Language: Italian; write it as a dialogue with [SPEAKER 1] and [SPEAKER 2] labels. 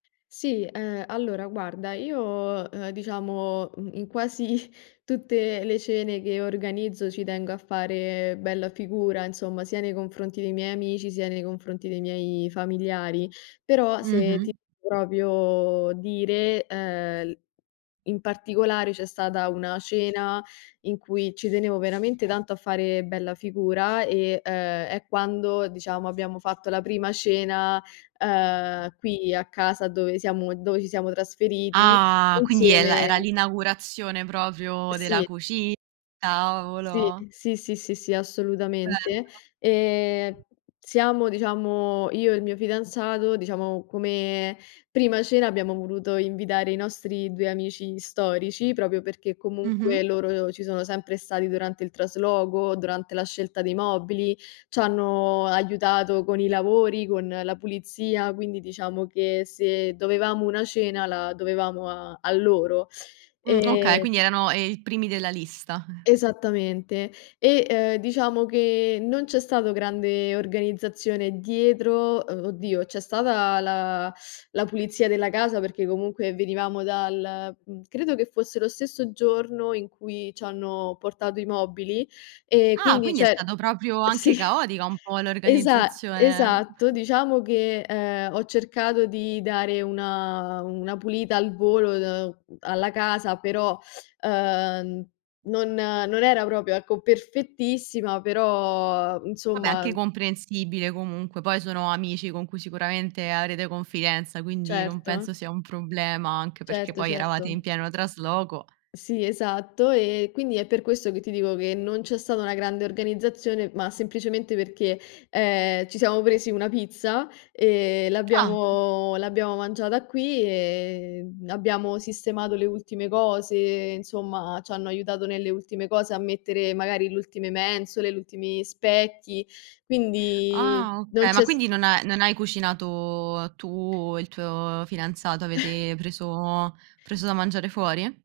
[SPEAKER 1] Sì, ehm, allora guarda, io, uhm, diciamo, uhm, in quasi, tutte le cene che organizzo ci tengo a fare bella figura insomma, sia nei confronti dei miei amici, sia nei confronti dei miei familiari, però, se
[SPEAKER 2] Mh-mh.
[SPEAKER 1] ti proprio dire, ehm, l in particolare c'è stata una cena in cui ci tenevo veramente tanto a fare bella figura e, ehm, è quando, diciamo, abbiamo fatto la prima cena, uhm, qui a casa dove siamo dove ci siamo trasferiti
[SPEAKER 2] Ah, quindi è la era
[SPEAKER 1] insieme
[SPEAKER 2] l'inaugurazione proprio della
[SPEAKER 1] Sì.
[SPEAKER 2] cuci
[SPEAKER 1] Sì,
[SPEAKER 2] tavolo.
[SPEAKER 1] sì, sì, sì, sì,
[SPEAKER 2] Bello.
[SPEAKER 1] assolutamente. Ehm, siamo diciamo, io e il mio fidanzato, diciamo, come prima cena abbiamo voluto invitare i nostri 2 amici storici proprio perché
[SPEAKER 2] Mh-mh.
[SPEAKER 1] comunque loro ci sono sempre stati durante il trasloco, durante la scelta dei mobili, ci hanno aiutato con i lavori, con la pulizia, quindi diciamo che se dovevamo una cena la dovevamo a a loro,
[SPEAKER 2] Mh. Okay,
[SPEAKER 1] ehm
[SPEAKER 2] quindi erano, ehm, i primi della lista.
[SPEAKER 1] Esattamente. E, uhm, diciamo che non c'è stato grande organizzazione dietro uhm, oddio, c'è stata la la pulizia della casa perché comunque venivamo dal uhm, credo che fosse lo stesso giorno in cui ci hanno portato i mobili e
[SPEAKER 2] Ah,
[SPEAKER 1] quindi,
[SPEAKER 2] quindi è
[SPEAKER 1] cioè
[SPEAKER 2] stato proprio, anche
[SPEAKER 1] sì,
[SPEAKER 2] caotica un po'
[SPEAKER 1] esa
[SPEAKER 2] l'organizzazione.
[SPEAKER 1] esatto. Diciamo che, ehm, ho cercato di dare una una pulita al volo, uhm, alla casa, però, uhm, non non era proprio, ecco, perfettissima, però
[SPEAKER 2] Vabbè, anche
[SPEAKER 1] insomma
[SPEAKER 2] comprensibile comunque, poi sono amici con cui sicuramente avrete confidenza, quindi non
[SPEAKER 1] Certo.
[SPEAKER 2] penso sia un problema, anche perché
[SPEAKER 1] Certo,
[SPEAKER 2] poi eravate in
[SPEAKER 1] certo.
[SPEAKER 2] pieno trasloco.
[SPEAKER 1] Sì, esatto. Ehm, quindi è per questo che ti dico che non c'è stata una grande organizzazione, ma semplicemente perché, ehm, ci siamo presi una pizza, ehm,
[SPEAKER 2] Ah.
[SPEAKER 1] l'abbiamo l'abbiamo mangiata qui e, uhm, abbiamo sistemato le ultime cose, insomma, ci hanno aiutato nelle ultime cose a mettere magari l'ultime mensole, l'ultimi specchi, quindi
[SPEAKER 2] Ah.
[SPEAKER 1] non
[SPEAKER 2] Okay, ma
[SPEAKER 1] c'è s
[SPEAKER 2] quindi non ha non hai cucinato tu e il tuo fidanzato? Avete preso preso da mangiare fuori?